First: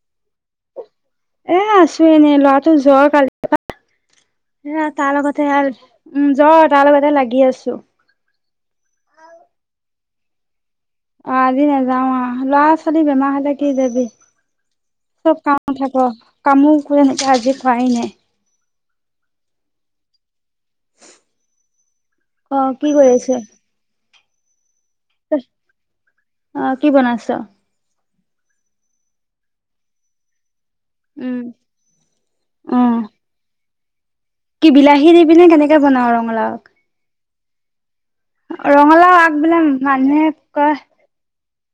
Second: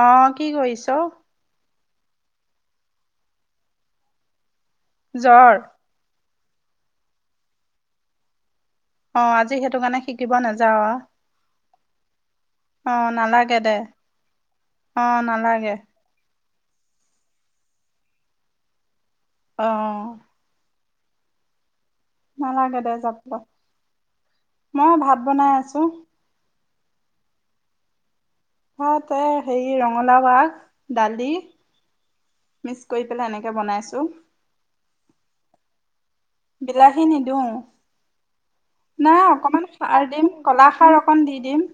অ কি কৰিছ? এ আছোঁ এনেই, ল'ৰাটো জ্বৰ কালিৰ পা। এ তাৰ লগতে জ্বৰ আৰু, উম জ্বৰ তাৰ লগতে লাগি আছোঁ। অ আজি সেইটো কাৰণে শিকিব নাযাওঁ আও। অ আজি নাযাওঁ আও ল'ৰা ছোৱালী বেমাৰ হলে নালাগে কি দে যাবি, অ চব নালাগে কাম থাক। কামো কৰে সেনেকে আজি কৰাই নাই। অ অ অ অ নালাগে দে কি কৰি যাবলৈ আছে? মই ভাত বনাই আছোঁ। অ কি বনাইছ? ভাত এ হেৰি ৰঙালাও আগ দালি উম অ মিক্স কৰি পেলাই এনেকে বনাইছোঁ। কি বিলাহী দিবি নে কেনেকে বনাও ৰঙালাও বিলাহী নিদো। ৰঙালাও আগ বিলাক সাৰ দিম মানুহে কলা কয় খাৰ অকণ দি দিম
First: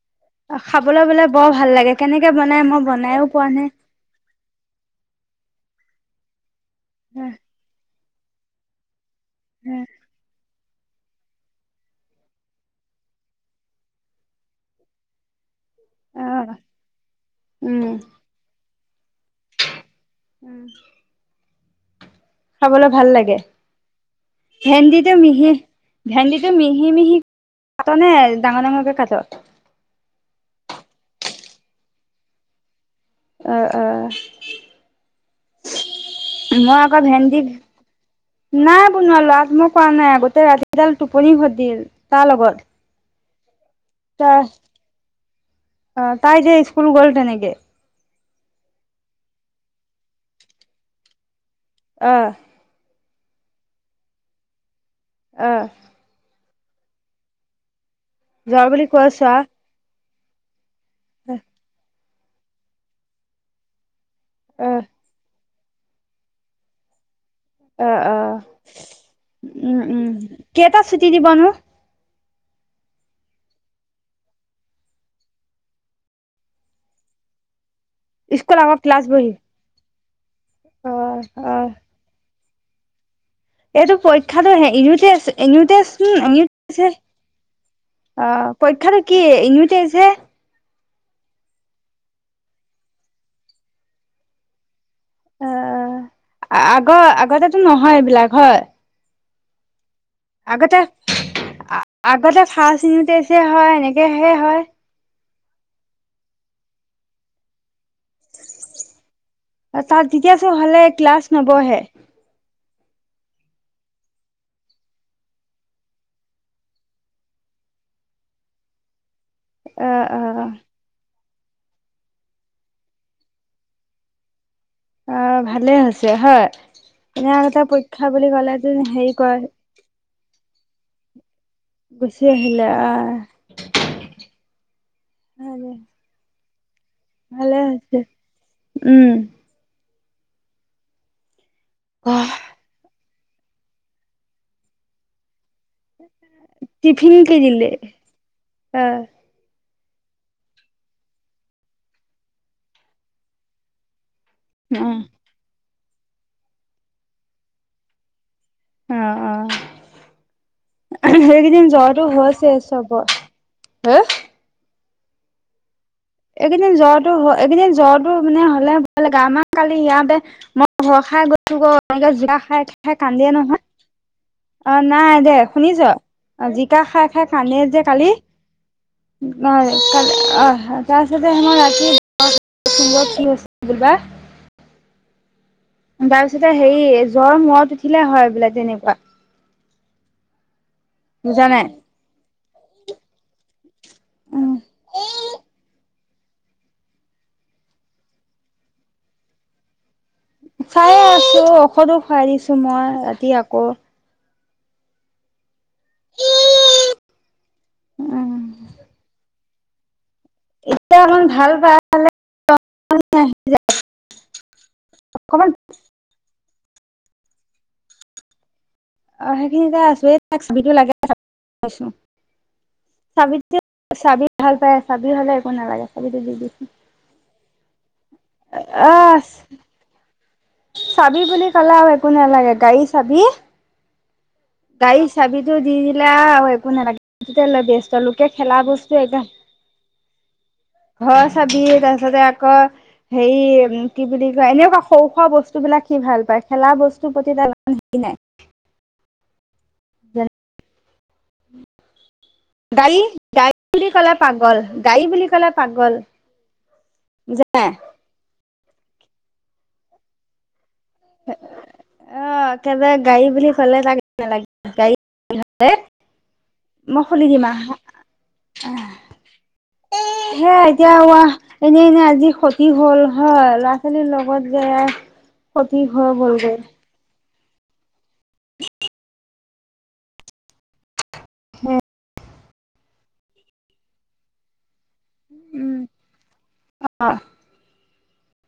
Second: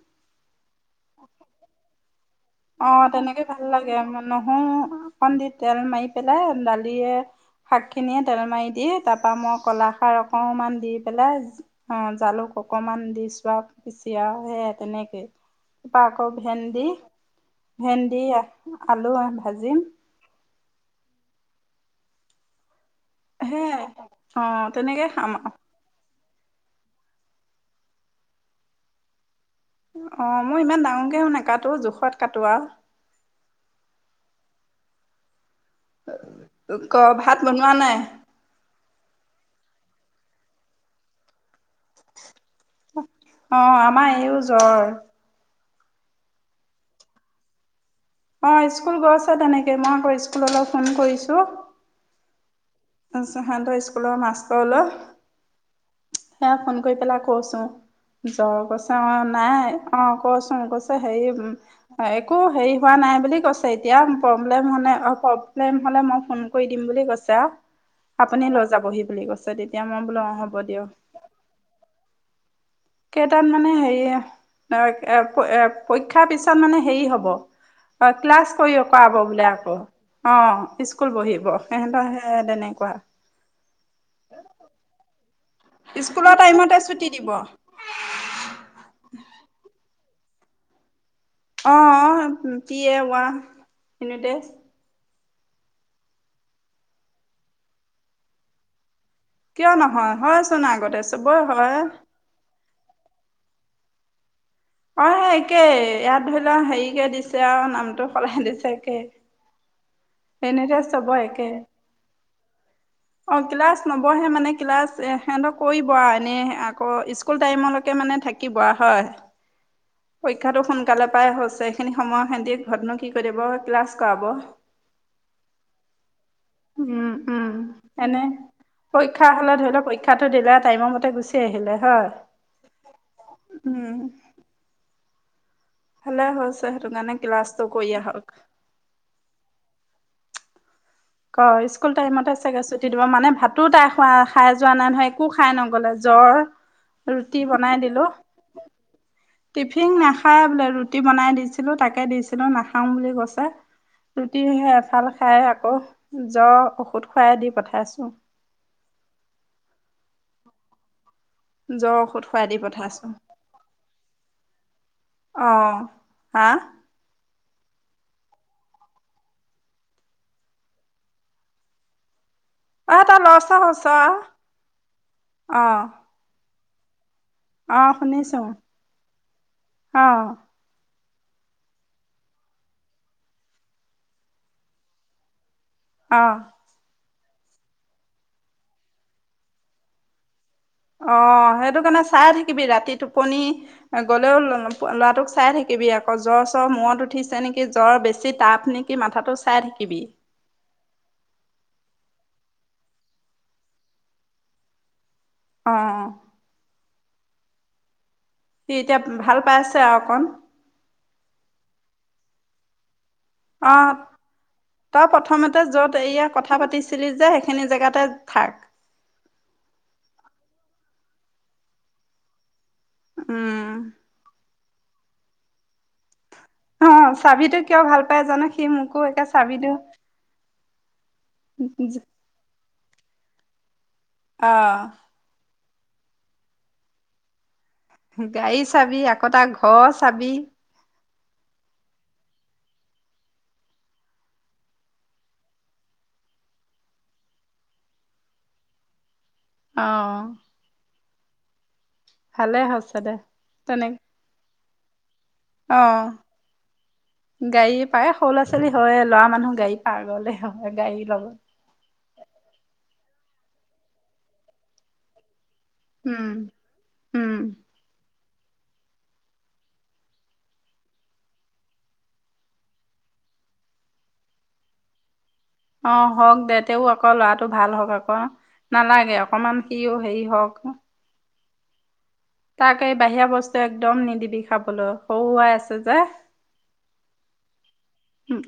অ খাবলে বোলে বৰ ভাল লাগে কেনেকে বনাই অ মই বনাইও তেনেকে পোৱা ভাল নাই। লাগে নহৰু অকণ দি তেল মাৰি পেলাই দালিয়ে শাক এনেখিনিয়ে তেল মাৰি দিয়ে, তাৰপৰা মই ক'লাখাৰ অকণমান দি পেলাই অ, জালুক অকমান দি চোৱা পিচি আৰু সেই তেনেকে। অ, আকৌ অ ভেন্দি- উম ভেন্দি আলু ভাজিম। উম। খাবলৈ ভাল লাগে। সেইয়াই, অ, তেনেকে ভেন্দিটো খাম মিহি আৰু। ভেন্দিটো মিহি- মিহি কাট নে ডাঙৰ- ডাঙৰকে কাট? অ, মই ইমান ডাঙৰকেও নাকাটো জোখত কটো আৰু। উ- উ। মই আকৌ ক ভাত ভেন্দি বনোৱা নাই নাই বনোৱা, আজি মই কৰা নাই আগতে ৰাতিডাল টোপনি খতি কাৰ লগত? অ, আমাৰ তাৰ এইও জ্বৰ। অ, তাই যে স্কুল গ'ল তেনেকে? অ, স্কুল গৈছে তেনেকে, মই আকৌ স্কুলৈ ফোন কৰিছো। অ। তাৰপিচত সিহঁতৰ স্কুলৰ মাষ্টৰলৈ। আহ। সেইয়া ফোন কৰি পেলাই কৈছোঁ, জ্বৰ যোৱা বুলি বচা কৈছো আৰু নাই অ, কচোন কৈছোঁ। হেৰি একো, হেৰি হোৱা নাই বুলি কৈছে এতিয়া। প্ৰব্লেম হ'লে, অ, প্ৰব্লেম হ'লে 'মই ফোন কৰি দিম' বুলি কৈছে আৰু। অ' অ'। 'আপুনি লৈ যাবহি' বুলি কৈছে, তেতিয়া মই বোলো অ, হ'ব দিয়ক। বনো কেইটাত মানে হেৰি, এ পৰীক্ষাৰ পিছত মানে হেৰি হ'ব। অ, ক্লাছ স্কুল কৰি আকৌ অ, ক্লাছ কৰাব বহি বোলে আকৌ। অ, স্কুল অ' বহিব। অ'। সিহঁতৰে এ তেনেকুৱা। এইটো পৰীক্ষাটো ইউনিটেষ্ট- ইউনিটেষ্ট স্কুলৰ হে টাইমতে আছে। ছুটি দিব অ, পৰীক্ষাটো কি ইউনিটেষ্ট হে? অঁ পি এ ৱাহ, ইউনিটেষ্ট। অ, আগৰ আগতেটো নহয়, এইবিলাক হয়? কিয় নহয়, হয়চোন আগতে চবৰে হয়। আগতে ফাৰ্ষ্ট ইউনিট টেষ্টহে হয়, এনেকৈহে হয়। অ, সেই একেই ইয়াত ধৰি লোৱা হেৰি কে দিছে আৰু, নামটো সলাই দিছে একেই। তাত ঠিকে আছে ভালদৰে ক্লাছ একে নবহে। অ, ক্লাছ নম্বৰহে মানে, ক্লাছ সিঁহত কৰিব আৰু এনে আকৌ স্কুল স্কুল টাইমলৈকে মানে থাকিব হয়। অ- অ। শিক্ষাটো সোনকালে পায় হৈছে। এইখিনি সময় সিহঁতে ঘৰতনো কি কৰিব, ক্লাছ কৰাব। অ, ভালে হৈছে হয়। উম, এনে উম, আগতে পৰীক্ষা এনে বুলি ক'লেতো হেৰি পৰীক্ষা কয় হলে ধৰি লও, পৰীক্ষা পৰীক্ষাটো দিলা, টাইমৰ মতে গুচি আহিলে। হয় গুচি আহিলে আহ। উম ভালে হৈছে, সেইটো কাৰণে ভালে ক্লাছটো কৰি হৈছে, আহক। উম। অ, স্কুল টাইমতে চাগে ছুটি দিব। মানে ভাতো তাই খোৱা খাই যোৱা নাই নহয়, একো খাই নগল। বলে জ্বৰ, টিফিন কি ৰুটি দিলে বনাই দিলো। অ, টিফিন নাখাই বোলে ৰুটি বনাই দিছিলোঁ তাকে দিছিলোঁ নাখাও বুলি কৈছে। ৰুটি অ এফাল খাই আকৌ জ্বৰ ঔষধ খাই দি পঠাইছো। অ অ হেৰি উম জ্বৰ জ্বৰটো ঔষধ খুৱাই হৈছে দি পঠাইছোঁ চবৰ, হা অ, এইকেইদিন জ্বৰটো এইকেইদিন জ্বৰটো মানে হ'লে ভয় লাগে আমাৰ কালি ইয়াতে মই ভয় খাই গৈছো এনেকে জিয়া খাইছোঁ। অ খাই তই কান্দিয়ে লৰচৰ নহয় হৈছ অ নাই দে অ শুনিছ। অ জিকা খাই খাই কান্দৰে অ যে কালি শুনিছোঁ। অ কি অ হয়? তাৰ পিছতে মই কি হৈছে বুলি বা? তাৰ অ পিছতে হেৰি জ্বৰ মূৰত উঠিলে হয় বোলে তেনেকুৱা অ বুজা নাই সেইটো কাৰণে চাই থাকিবি ৰাতি টোপনি আগলেও উম ল'ৰাটোক চাই থাকিবি আকৌ জ্বৰ - চ্বৰ মূৰত উঠিছে নেকি জ্বৰ বেছি তাপ নেকি? কি মাথাটো চাই থাকিবি? চায়ে আছো ঔষধো খুৱাই দিছো মই ৰাতি আকৌ অ, অ, উম সি এতিয়া ভাল পাই আছে আৰু অকণ এতিয়া অকমান ভাল পাই অ, তই অকমান প্ৰথমতে য'ত এয়া কথা পাতিছিলি যে সেইখিনি জেগাতে থাক অ সেইখিনিতে আছো এই টো লাগে চাবিটো উম চাবি ভাল পায়? চাবি হ'লে একো নালাগে চাবিতো দি দিছোঁ। অ চাবিতো কিয় ভাল পাই জানো সি মোকো আহ একে চাবিটো। চাবি বুলি কলে আৰু একো নালাগে গাড়ীৰ চাবি অ গাড়ীৰ চাবিতো দি দিলে আৰু একো নালাগে লৈ ব্যস্ত লোকে খেলা বস্তু এগাল অ চাবি হয় চাবি তাৰ পাছতে আকৌ হেৰি কি বুলি কয় এনেকুৱা সৰু খোৱা বস্তুবিলাক সি ভাল পায় খেলা বস্তুৰ প্ৰতি তাৰইমান হেৰি নাই। অ, ভালে হৈছে গাড়ী দে গাড়ী বুলি তেনেকে কলে পাগল গাড়ী বুলি কলে পাগল যে প্ৰায় সৰু ল'ৰা ছোৱালী হয় লৰা মানুহ গাড়ী পাগলে হয় গাড়ী লব অ একবাৰে গাড়ী বুলি ক'লে তাক একো নালাগে। গাড়ী হলে উম মই খুলি উম দিম আহা। সে এতিয়া এনেই এনে আজি ক্ষতি হ'ল হয় ল'ৰা-ছোৱালীৰ লগত যে ক্ষতি অ হৈ হওক গ'লগৈ দে অকৌ ল'ৰাটো ভাল হওঁক আকৌ নালাগে অকমান সিও হেৰি হওক উম। তাক এই বাহিৰা বস্তু একদম নিদিবি খাবলে সৰু হয় আছে যে অ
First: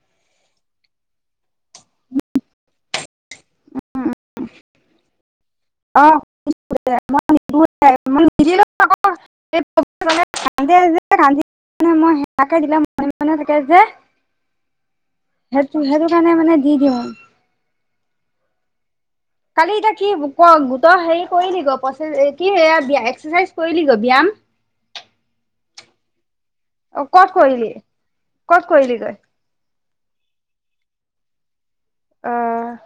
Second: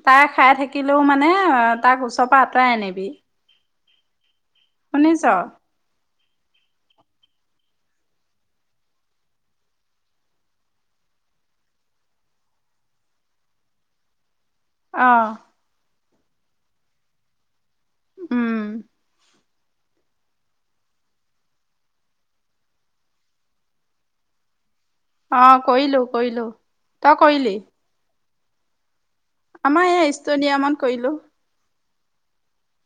তাই খাই থাকিলেও মানে তাক ওচৰৰ পৰা আঁতৰাই আনিবি শুনিছ অ শুনিছো মই নিদিও এ মই নিদিলেও আকৌ মানে কান্দে যে কান্দিলে মানে মই সেইয়াকে দিলে মনে-মনে থাকে যে। অ' সেইটো, সেইটো কাৰণে মানে দি দিওঁ। উম' কালি এতিয়া কি হ'ব ক গোটৰ হেৰি কৰিলি গৈ, কি এইয়া এক্সাৰচাইজ কৰিলি গৈ ব্যায়াম? অ' কৰিলোঁ-কৰিলোঁ। অ' ক'ত কৰিলি? ক'ত কৰিলি গৈ? আমাৰ এই টেষ্টডিয়ামত কৰিলোঁ। অ'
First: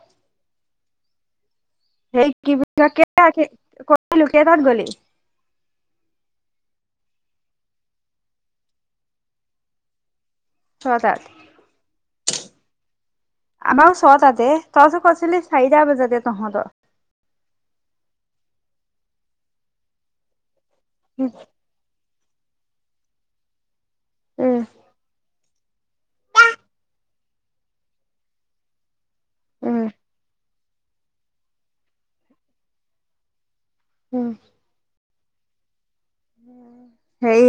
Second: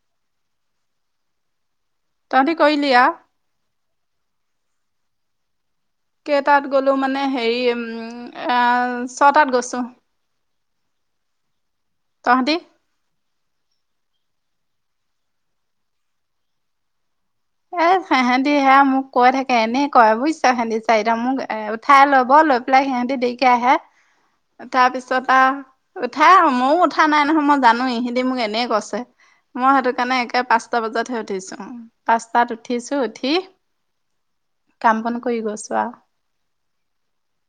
[unintelligible] সেই কি তহঁতি বুলি কৰিলি আও কয় কেইটাত গ'লি? কেইটাত গ'লো মানে হেৰি উম' এইয়া ছটাত গৈছোঁ। ছয়টা তহঁতি আমাৰ ছয়টা তে, তই যে কৈছিলি চাৰিটা বজাতে তহঁতৰ। এ সিহঁতে সেইয়া মোক কৈ থাকে, এনে কয় বুজিছোঁ সিহঁতে চাৰিটা উম মোক এ খায় ল'ব, লৈ পেলাই সিহঁতে দেৰিকৈ আহে। উম' তাৰ পিছত আৰু উঠাই, মইও উঠা নাই নহয়, মই জানোঁ ইহঁতে মোক এনেই কৈছে। মই উম সেইটো কাৰণে একে পাঁচটা বজাতহে উঠিছোঁ, পাঁচটাত উঠিছোঁ উঠি উম' কাম-বন কৰি গৈছোঁ আও সেই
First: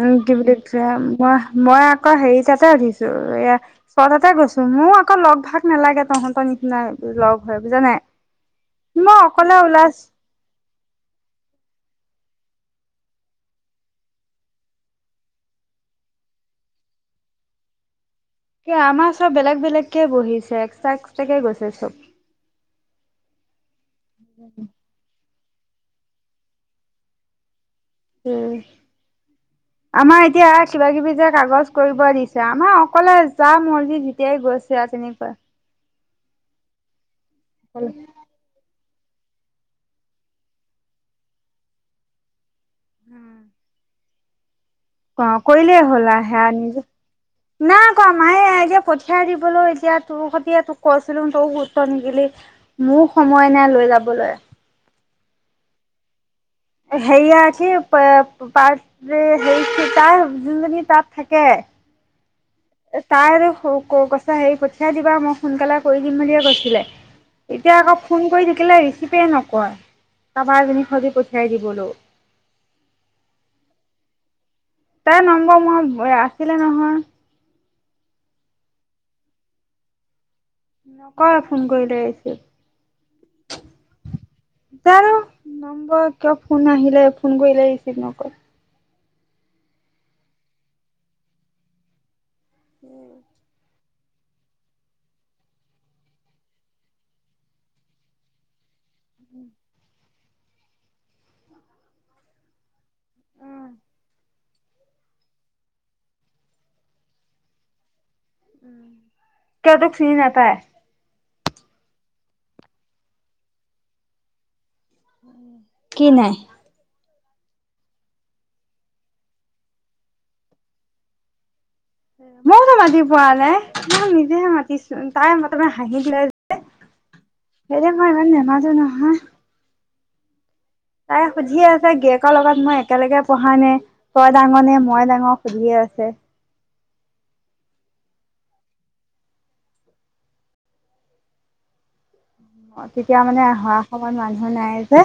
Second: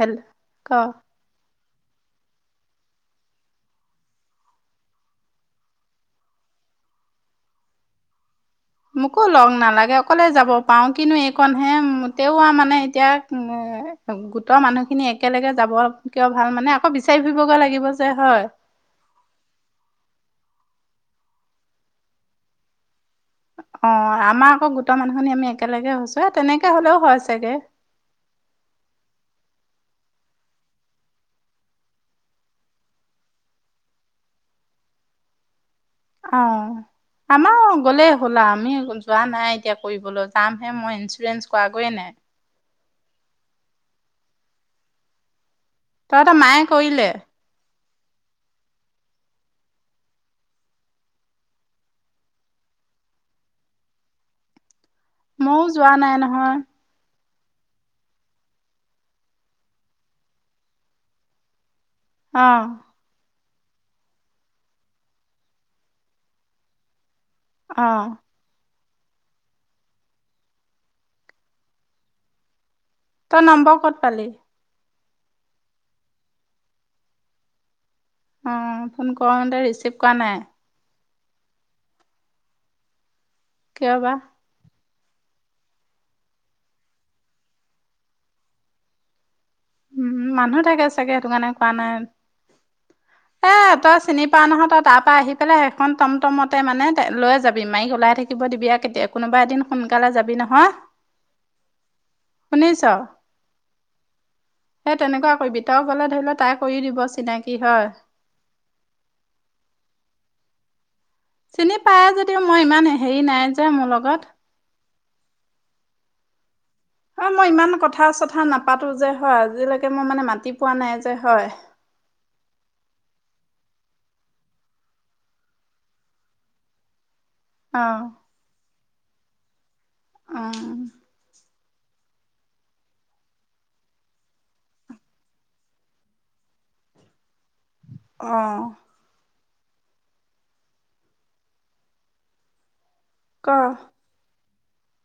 উম' কি বুলি কৈছে? ক মই-মই আকৌ হেৰি তাতে উঠিছোঁ এইয়া ছয়টাতে গৈছোঁ, মোৰ আকৌ লগ ভাগ নালাগে, তহঁতৰ নিচিনা লগ হৈ বুজা নাই। মই মোকো লগ অকলে নালাগে ওলাইছ অকলে যাব। পাওঁ কিন্তু এইকণহে, তেওঁ আৰু মানে এতিয়া গোটৰ মানুহ খিনি একেলগে যাব কিয় ভাল মানে আকৌ বিচাৰি ফুৰিবগৈ লাগিব যে হয়। এ আমাৰ সব বেলেগ-বেলেগকে বহিছে, এক্সট্ৰা-এক্সট্ৰাকে গৈছে সব। অ' আমাৰ আকৌ গোটৰ মানুহখিনি আমি একেলগে হৈছোঁ, তেনেকে হ'লেও হয় চাগে। উম' [inaudible] আমাৰ এতিয়া কিবা-কিবি যে কাগজ কৰিব দিছে, আমাৰ অকলে যা মৰ্জি যেতিয়াই গৈছে। [unintelligible] তেনেকুৱা অ' [unintelligible] আমাৰো গ'লে গ'লা, আমি যোৱা নাই এতিয়া কৰিবলৈ, যামহে মই ইঞ্চুৰেঞ্চ কৰাগৈয়ে নাই। উম' অ' কৰিলে হ'ল তহঁতৰ সেইয়া মায়ে নিজে কৰিলে নাই কোৱা, মায়ে এতিয়া পঠিয়াই দিবলৈ এতিয়া তোৰ সৈতে তোক কৈছিলোঁ, তইয়ো গুৰুত্ব নিদিলি। মোৰ সময় নাই লৈ যাবলৈ। মইও যোৱা নাই নহয়। সেইয়া কি পাৰ্ট যে হেই তাৰ যোনজনী তাত থাকে। অ' তাই আৰু [unintelligible] হেৰি পঠিয়াই দিবা, মই সোনকালে কৰি দিম বুলিয়ে কৈছিলে। এতিয়া অ আকৌ ফোন কৰি থাকিলে ৰিচিভেই নকৰে, কাৰোবাৰ এজনী সৈতে পঠিয়াই দিবলৈ। তই নম্বৰ ক'ত পালি? তাই নম্বৰ মই আছিলে নহয়। অ, ফোন কৰোতে, ৰিচিভ কৰা নাই। ক'ৰ ফোন কৰিলে ৰিচিভ। কিয় বা? জানো, নম্বৰ কিয় ফোন আহিলে, ফোন কৰিলে ৰিচিভ নকৰে। উম, মানুহ থাকে চাগে, সেইটো কাৰণে উঠোৱা নাই। উম, এই, তই চিনি পোৱা নহয়, তই তাৰ পৰা আহি পেলাই সেইখন টমটমতে, মানে লৈ যাবি মায়েক ওলাই থাকি থাকিব দিবি কেতিয়া কোনোবা এদিন সোনকালে যাবি নহয়, শুনিছ? সেই তেনেকুৱা কৰিবি, তই গলে ধৰি ল, তাই কৰি দিব চিনাকি হয়। কিয়, তোক চিনি নাপায়? চিনি পায় যদিও, মই ইমান হেৰি নাই যে, মোৰ লগত। উম, কি নাই? হয়, মই ইমান কথা-চথা নাপাতো যে হয়, আজিলৈকে মই মানে মাতি পোৱা নাই যে হয়। ময়তো মাতি পোৱা নাই, মই নিজেহে মাতিছো তাই প্ৰথমে হাঁহি লয় যে। অ হে, মই ইমান নামাটো নহয়। উম, তাই সুধিয়ে আছে, গিয়েকৰ লগত মই একেলগে পঢ়া নে? তই ডাঙৰ নে, মই ডাঙৰ, সুধিয়ে আছে। অ, অ, তেতিয়া মানে ক অহা, সময়ত মানুহ নাই যে।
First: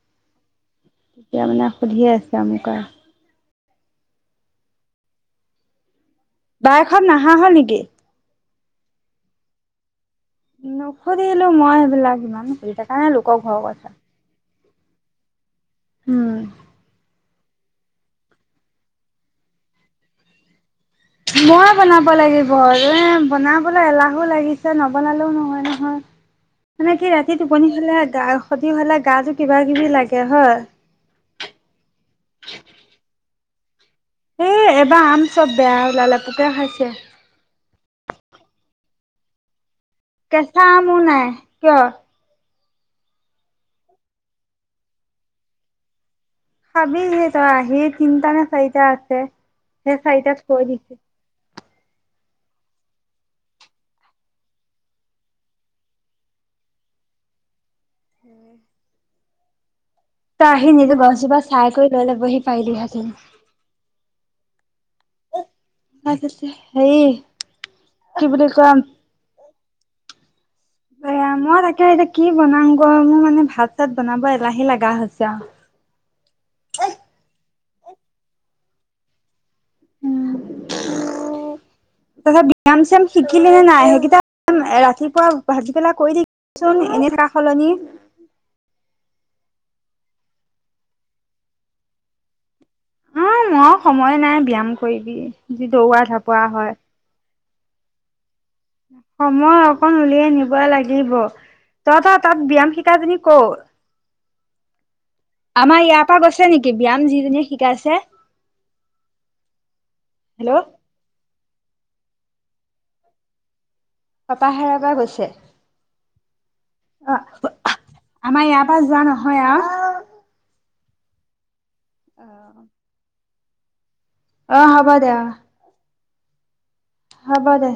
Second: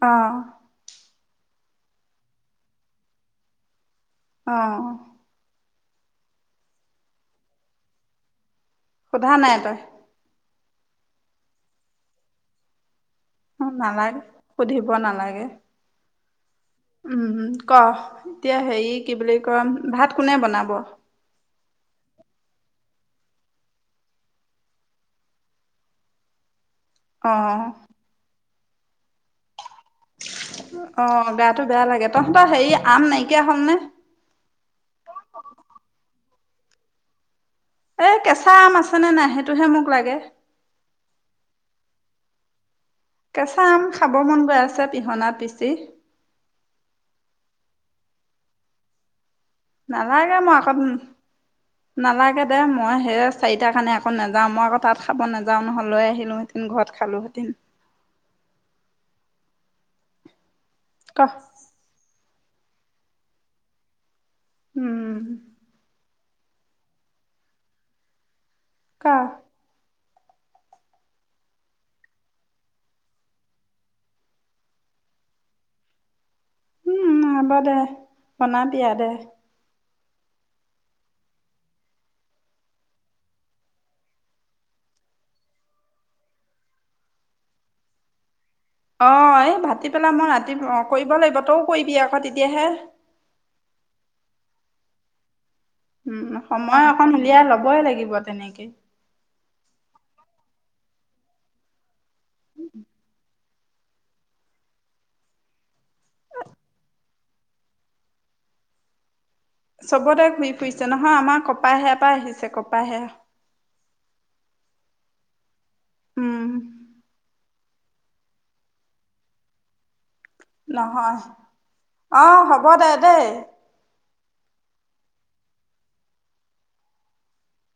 অ, এতিয়া মানে, সুধিয়ে আছে মোক আৰু। অ, বায়েক হ'ত নাহা হ'ল নেকি? সুধা নাই তই? নুসুধিলো মই, সেইবিলাক ইমান নাই লোকৰ ঘৰৰ অ, কথা। নালাগে, সুধিব নালাগে। উম, উম, উম, ক'হ এতিয়া হেৰি কি বুলি কয়, ভাত কোনে বনাব? মই বনাব লাগিব, এ, বনাবলৈ এলাহো লাগিছে নবনালেও নহয়, নহয়। মানে কি অ ৰাতি টোপনি হ'লে, গা, ক্ষতি হ'লে গাটো কিবা- কিবি লাগে হয়। অ, গাটো বেয়া লাগে, তহঁতৰ হেৰি আম নাইকিয়া হ'ল নে? এই এবাৰ আম চব, বেয়া ওলালে পোকে খাইছে। এই, কেঁচা আম আছেনে নাই, সেইটোহে মোক লাগে। কেচাঁ আমো নাই, কিয়? কেঁচা আম, খাব মন গৈ আছে পিহনাত পিচি। খাবিহি তই আহি, তিনটা নে, চাৰিটা আছে। সেই নালাগে চাৰিটাত মই থৈ আকৌ দিছে নালাগে দে, মই সেই চাৰিটাৰ কাৰণে আকৌ নাযাও, মই আকৌ তাত খাব নাযাও নহয়, লৈ আহিলো উম, ঘৰত খালো হতি। [unintelligible] ত, আহি নিজে ক গছজোপা, চাই কৰি লৈ ল'বহি পাৰিলিহেঁতেন। উম হেই কি বুলি কম? ক বেয়া মই তাকে এতিয়া কি বনাওঁগৈ মোৰ মানে ভাত চাত বনাব এলাহে লাগা হৈছে আৰু। উম হ'ব দে বনাবি আৰু দে। [inaudible] উম, তাৰপাছত ব্যয়াম চ্যায়াম শিকিলি নে নাই সেইকেইটা ৰাতিপুৱা ভাটিবেলা কৰি থাকিবিচোন এনে থাকা সলনি। অঁ এই ভাটিবেলা মই ৰাতি অঁ কৰিব লাগিব তইও কৰিবি আকৌ তেতিয়াহে। উম মোৰ সময় নাই ব্যায়াম কৰিবি। যি দৌৰা উম ঢাপৰা হয়। সময় অকন উলিয়াই ল'বই লাগিব তেনেকে। সময় অকণ উলিয়াই নিব লাগিব [unintelligible] তাত ব্যায়াম শিকাজনী ক'ৰ, আমাৰ ইয়াত [unintelligible] গৈছে নেকি ব্যায়াম যিজনীয়ে শিকাইছে। চবতে ঘূৰি হেল্ল' ফুৰিছে নহয় আমাৰ কপাহেয়াৰ পৰা আহিছে কপাহেয়া। কপাহেয়াৰ পৰা গৈছে উম আহ। আমাৰ ইয়াৰ পৰা যোৱা নহয় আৰু। নহয় অহ হ'ব দে দেই। অ হব দে অ। হ'ব দে।